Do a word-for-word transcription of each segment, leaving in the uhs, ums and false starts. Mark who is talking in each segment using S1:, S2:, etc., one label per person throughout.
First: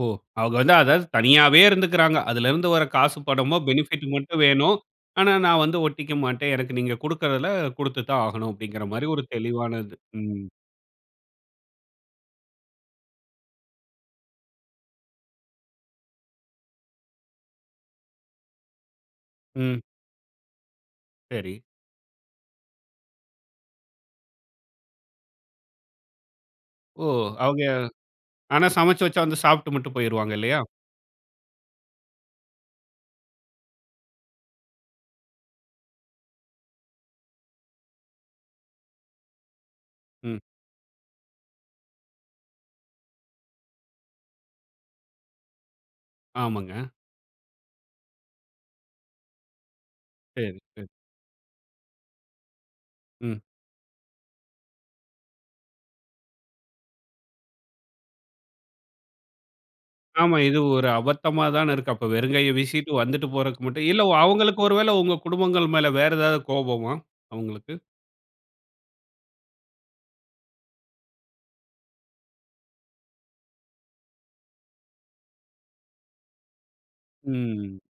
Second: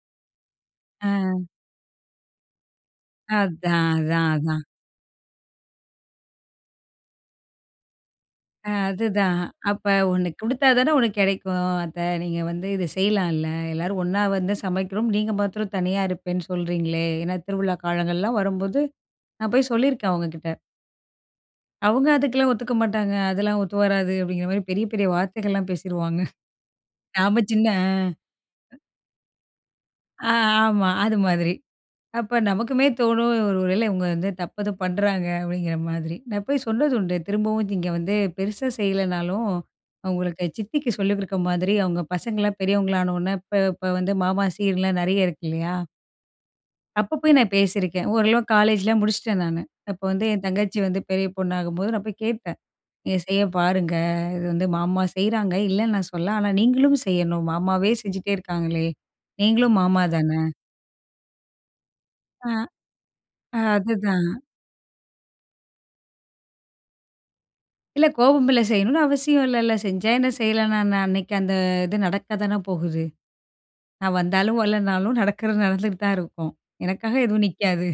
S1: ஓ! அவங்க வந்து அதாவது
S2: அ.
S1: தனியாவே இருந்துகிறாங்க. அதிலிருந்து வர்ற காசு பணமோ,
S2: அதான்.
S1: பெனிபிட்
S2: அதான்,
S1: மட்டும்
S2: அதான்.
S1: வேணும். ஆனா நான் வந்து ஒட்டிக்க மாட்டேன். எனக்கு நீங்க குடுக்கிறதுல கொடுத்து தான் ஆகணும்
S2: ஆ
S1: அப்படின்கிற மாதிரி ஒரு
S2: அதுதான். அப்ப
S1: தெளிவானது.
S2: ஒண்ணு
S1: ம்.
S2: குடுத்தா தானே ஒண்ணு கிடைக்கும் அத்தை. நீங்க வந்து இத செய்யலாம்ல, எல்லாரும் ஒண்ணா வந்து சமைக்கிறோம். நீங்க மாத்திரம் தனியா இருப்பேன்னு சொல்கிறீங்களே. ஏன்னா திருவிழா காலங்கள்லாம் வரும்போது நான் போய்
S1: ம்.
S2: சொல்லியிருக்கேன், அவுங்ககிட்ட.
S1: சரி.
S2: அவுங்க அதுக்கெல்லாம் ஒத்துக்க மாட்டாங்க. "அதெல்லாம் ஒத்து வராது." அப்படிங்கிற மாதிரி பெரிய, பெரிய வார்த்தைகள்லாம் பேசிருவாங்க.
S1: ஓ!
S2: நாம
S1: அவங்க.
S2: சின்ன
S1: ஆனா
S2: அ.
S1: சமைச்சு வைச்சா வந்து சாப்பிட்டு மட்டும்
S2: ஆ
S1: போய்ருவாங்க இல்லையா?
S2: ஆமா அது மாதிரி. அப்ப நமக்குமே தோணும், ஒருவேள இவுங்க வந்து தப்பு ஏதும் பண்றாங்க அப்படிங்கிற மாதிரி. நான் போய் சொன்னது உண்டு, திரும்பவும் நீங்க வந்து பெருசா செய்யலனாலும்
S1: ம்.
S2: அவுங்களுக்கு சித்திக்கு சொல்லி கொடுக்கற மாதிரி. அவங்க பசங்களாம் பெரியவங்கள ஆன உடனே, இப்போ இப்ப வந்து மாமா சீர்லாம் நெறைய இருக்கு இல்லையா.
S1: ஆமாங்க.
S2: அப்ப போய் நான் பேசியிருக்கேன். ஓரளவுக்கு காலேஜ்லாம் முடிச்சுட்டேன் நானு, அப்போ வந்து என்
S1: சரி,
S2: தங்கச்சி
S1: சரி.
S2: வந்து பெரிய பொண்ணாகும்போது நான் போய் கேட்பேன், எ
S1: ம்.
S2: செய்ய பாருங்க இது வந்து மாமா செய்றாங்க, இல்லன்னு நான் சொல்லல. ஆனா நீங்களும் செய்யணும், மாமாவே செஞ்சுட்டே இருக்காங்களே! நீங்களும் மாமா
S1: ஆமா.
S2: தானே.
S1: இது ஒரு அபத்தமா தானே இருக்கு அப்ப
S2: அ.
S1: வெறுங்கைய வீசிட்டு வந்துட்டு
S2: ஆ,
S1: போறதுக்கு மட்டும் இல்ல
S2: அதுதான்.
S1: அவங்களுக்கு ஒருவேள உங்க குடும்பங்கள் மேல வேற ஏதாவது கோபமா, அவுங்களுக்கு?
S2: இல்ல கோபம் இல்ல. செய்யணும்னு அவசியம் இல்லல்ல, செஞ்சா என்ன செய்யலனா என்ன? அன்னைக்கு அந்த இது நடக்கத்தானே போகுது. நான் வந்தாலும் வரலைன்னாலும் நடக்குறது நடந்துட்டு தான் இருக்கும். எனக்காக எதுவும்
S1: ம்.
S2: நிக்காது.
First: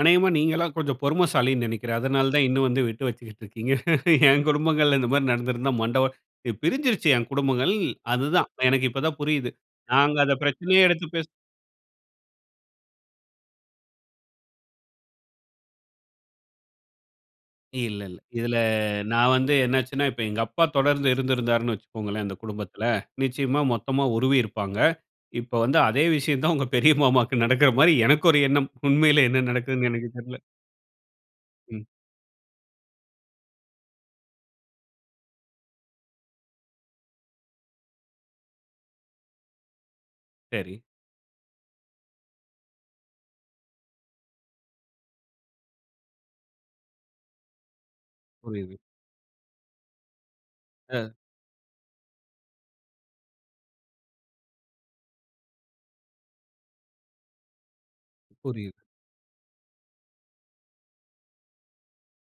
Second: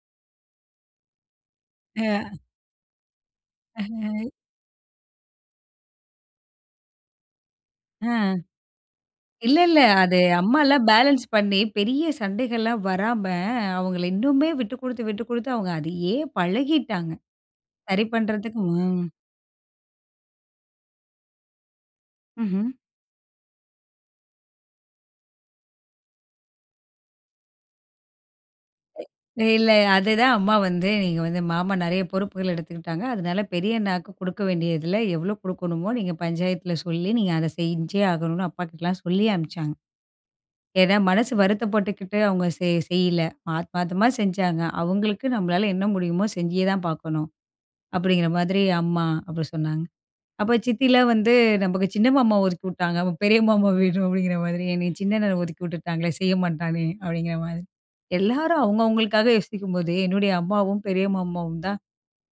S1: அனேகமா நீங்கலாம் கொஞ்சம் பொறுமைசாலின்னு நினைக்கிறேன். அதனால
S2: அ.
S1: தான் இன்னும் வந்து விட்டு வச்சுகிட்டு இருக்கீங்க.
S2: [unintelligible]
S1: என் குடும்பங்கள்ல இந்த மாதிரி நடந்திருந்தா, மண்ட ஒ பிரிஞ்சுருச்சு என் குடும்பங்கள்,
S2: ஆ.
S1: அது தான். எனக்கு இப்ப தான் புரியுது.
S2: இல்ல, இல்ல. அது
S1: நாங்க அத பிரச்சனையே
S2: அம்மாலாம்
S1: எடுத்து
S2: பேலன்ஸ்
S1: பேசு
S2: பண்ணி பெரிய சண்டைகள்லாம் வராம அவுங்கள இன்னுமே விட்டுக்குடுத்து, விட்டுக்குடுத்து அவுங்க அதையே பழகிட்டாங்க.
S1: இல்ல,
S2: சரி
S1: இல்ல. இதுல
S2: பண்றதுக்கு. மோம்
S1: நான் வந்து என்ன ஆச்சுனா, இப்ப எங்க அப்பா தொடர்ந்து இருந்திருந்தாருன்னு வச்சுக்கோங்களேன் அந்த
S2: ம்ஹ்ம்.
S1: குடும்பத்துல, நிச்சயமா மொத்தமா உருவி இருப்பாங்க. இப்போ வந்து அதே விஷயம் தான் உங்க பெரிய மாமாவுக்கு நடக்குற மாரி எனக்கு ஒரு எண்ணம். உண்மையிலே என்ன
S2: எ இல்ல,
S1: நடக்குதுன்னு எனக்கு
S2: அதுதான்
S1: தெரியல.
S2: அம்மா வந்து நீங்க வந்து மாமா
S1: ம்.
S2: நெறயா பொறுப்புகள் எடுத்துக்கிட்டாங்க, அதுனால பெரிய அண்ணாக்கு கொடுக்க வேண்டியதுல எவ்ளோ கொடுக்கணுமோ, நீங்க பஞ்சாயத்துல சொல்லி நீங்க அத செஞ்சே ஆகணும்னு, அப்பாகிட்டலாம் சொல்லி அனுப்ச்சாங்க.
S1: சரி.
S2: ஏன்னா மனசு வருத்தப்பட்டுக்கிட்டு அவுங்க செய் செய்யல. ஆத்மாதமா செஞ்சாங்க, அவுங்களுக்கு நம்மளால என்ன முடியுமோ செஞ்சியே தான் பார்க்கணும். அப்படிங்கிற மாதிரி
S1: புரியுது.
S2: அம்மா, அப்படி சொன்னாங்க. அப்போ சித்திலாம்
S1: அ.
S2: வந்து "நமக்கு சின்ன மாமா ஒதுக்கிவுட்டாங்க, அப்ப பெரிய மாமா வேணும்" அப்படிங்கிற மாதிரி. "என்னய சின்ன அண்ணன ஒதுக்கி விட்டுட்டாங்களே செய்ய மாட்டானே!" அப்படிங்கிற மாதிரி. எல்லாரும்
S1: புரியுது.
S2: அவங்கவங்களுக்காக யோசிக்கும்போது என்னுடைய அம்மாவும், பெரிய மாமாவும் தான்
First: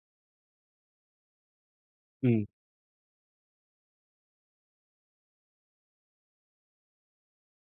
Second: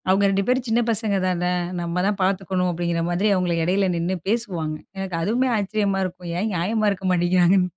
S2: "அவங்க ரெண்டு பேரும் சின்ன பசங்க தானே, நம்ம தான்
S1: ம்.
S2: பார்த்துக்கணும்." அப்படிங்கிற மாதிரி. அவுங்கள இடையில நின்னு பேசுவாங்க. எனக்கு அதுவுமே ஆச்சரியமா இருக்கும். ஏன் நியாயமா இருக்க மாட்டேங்கிறாங்கன்னு?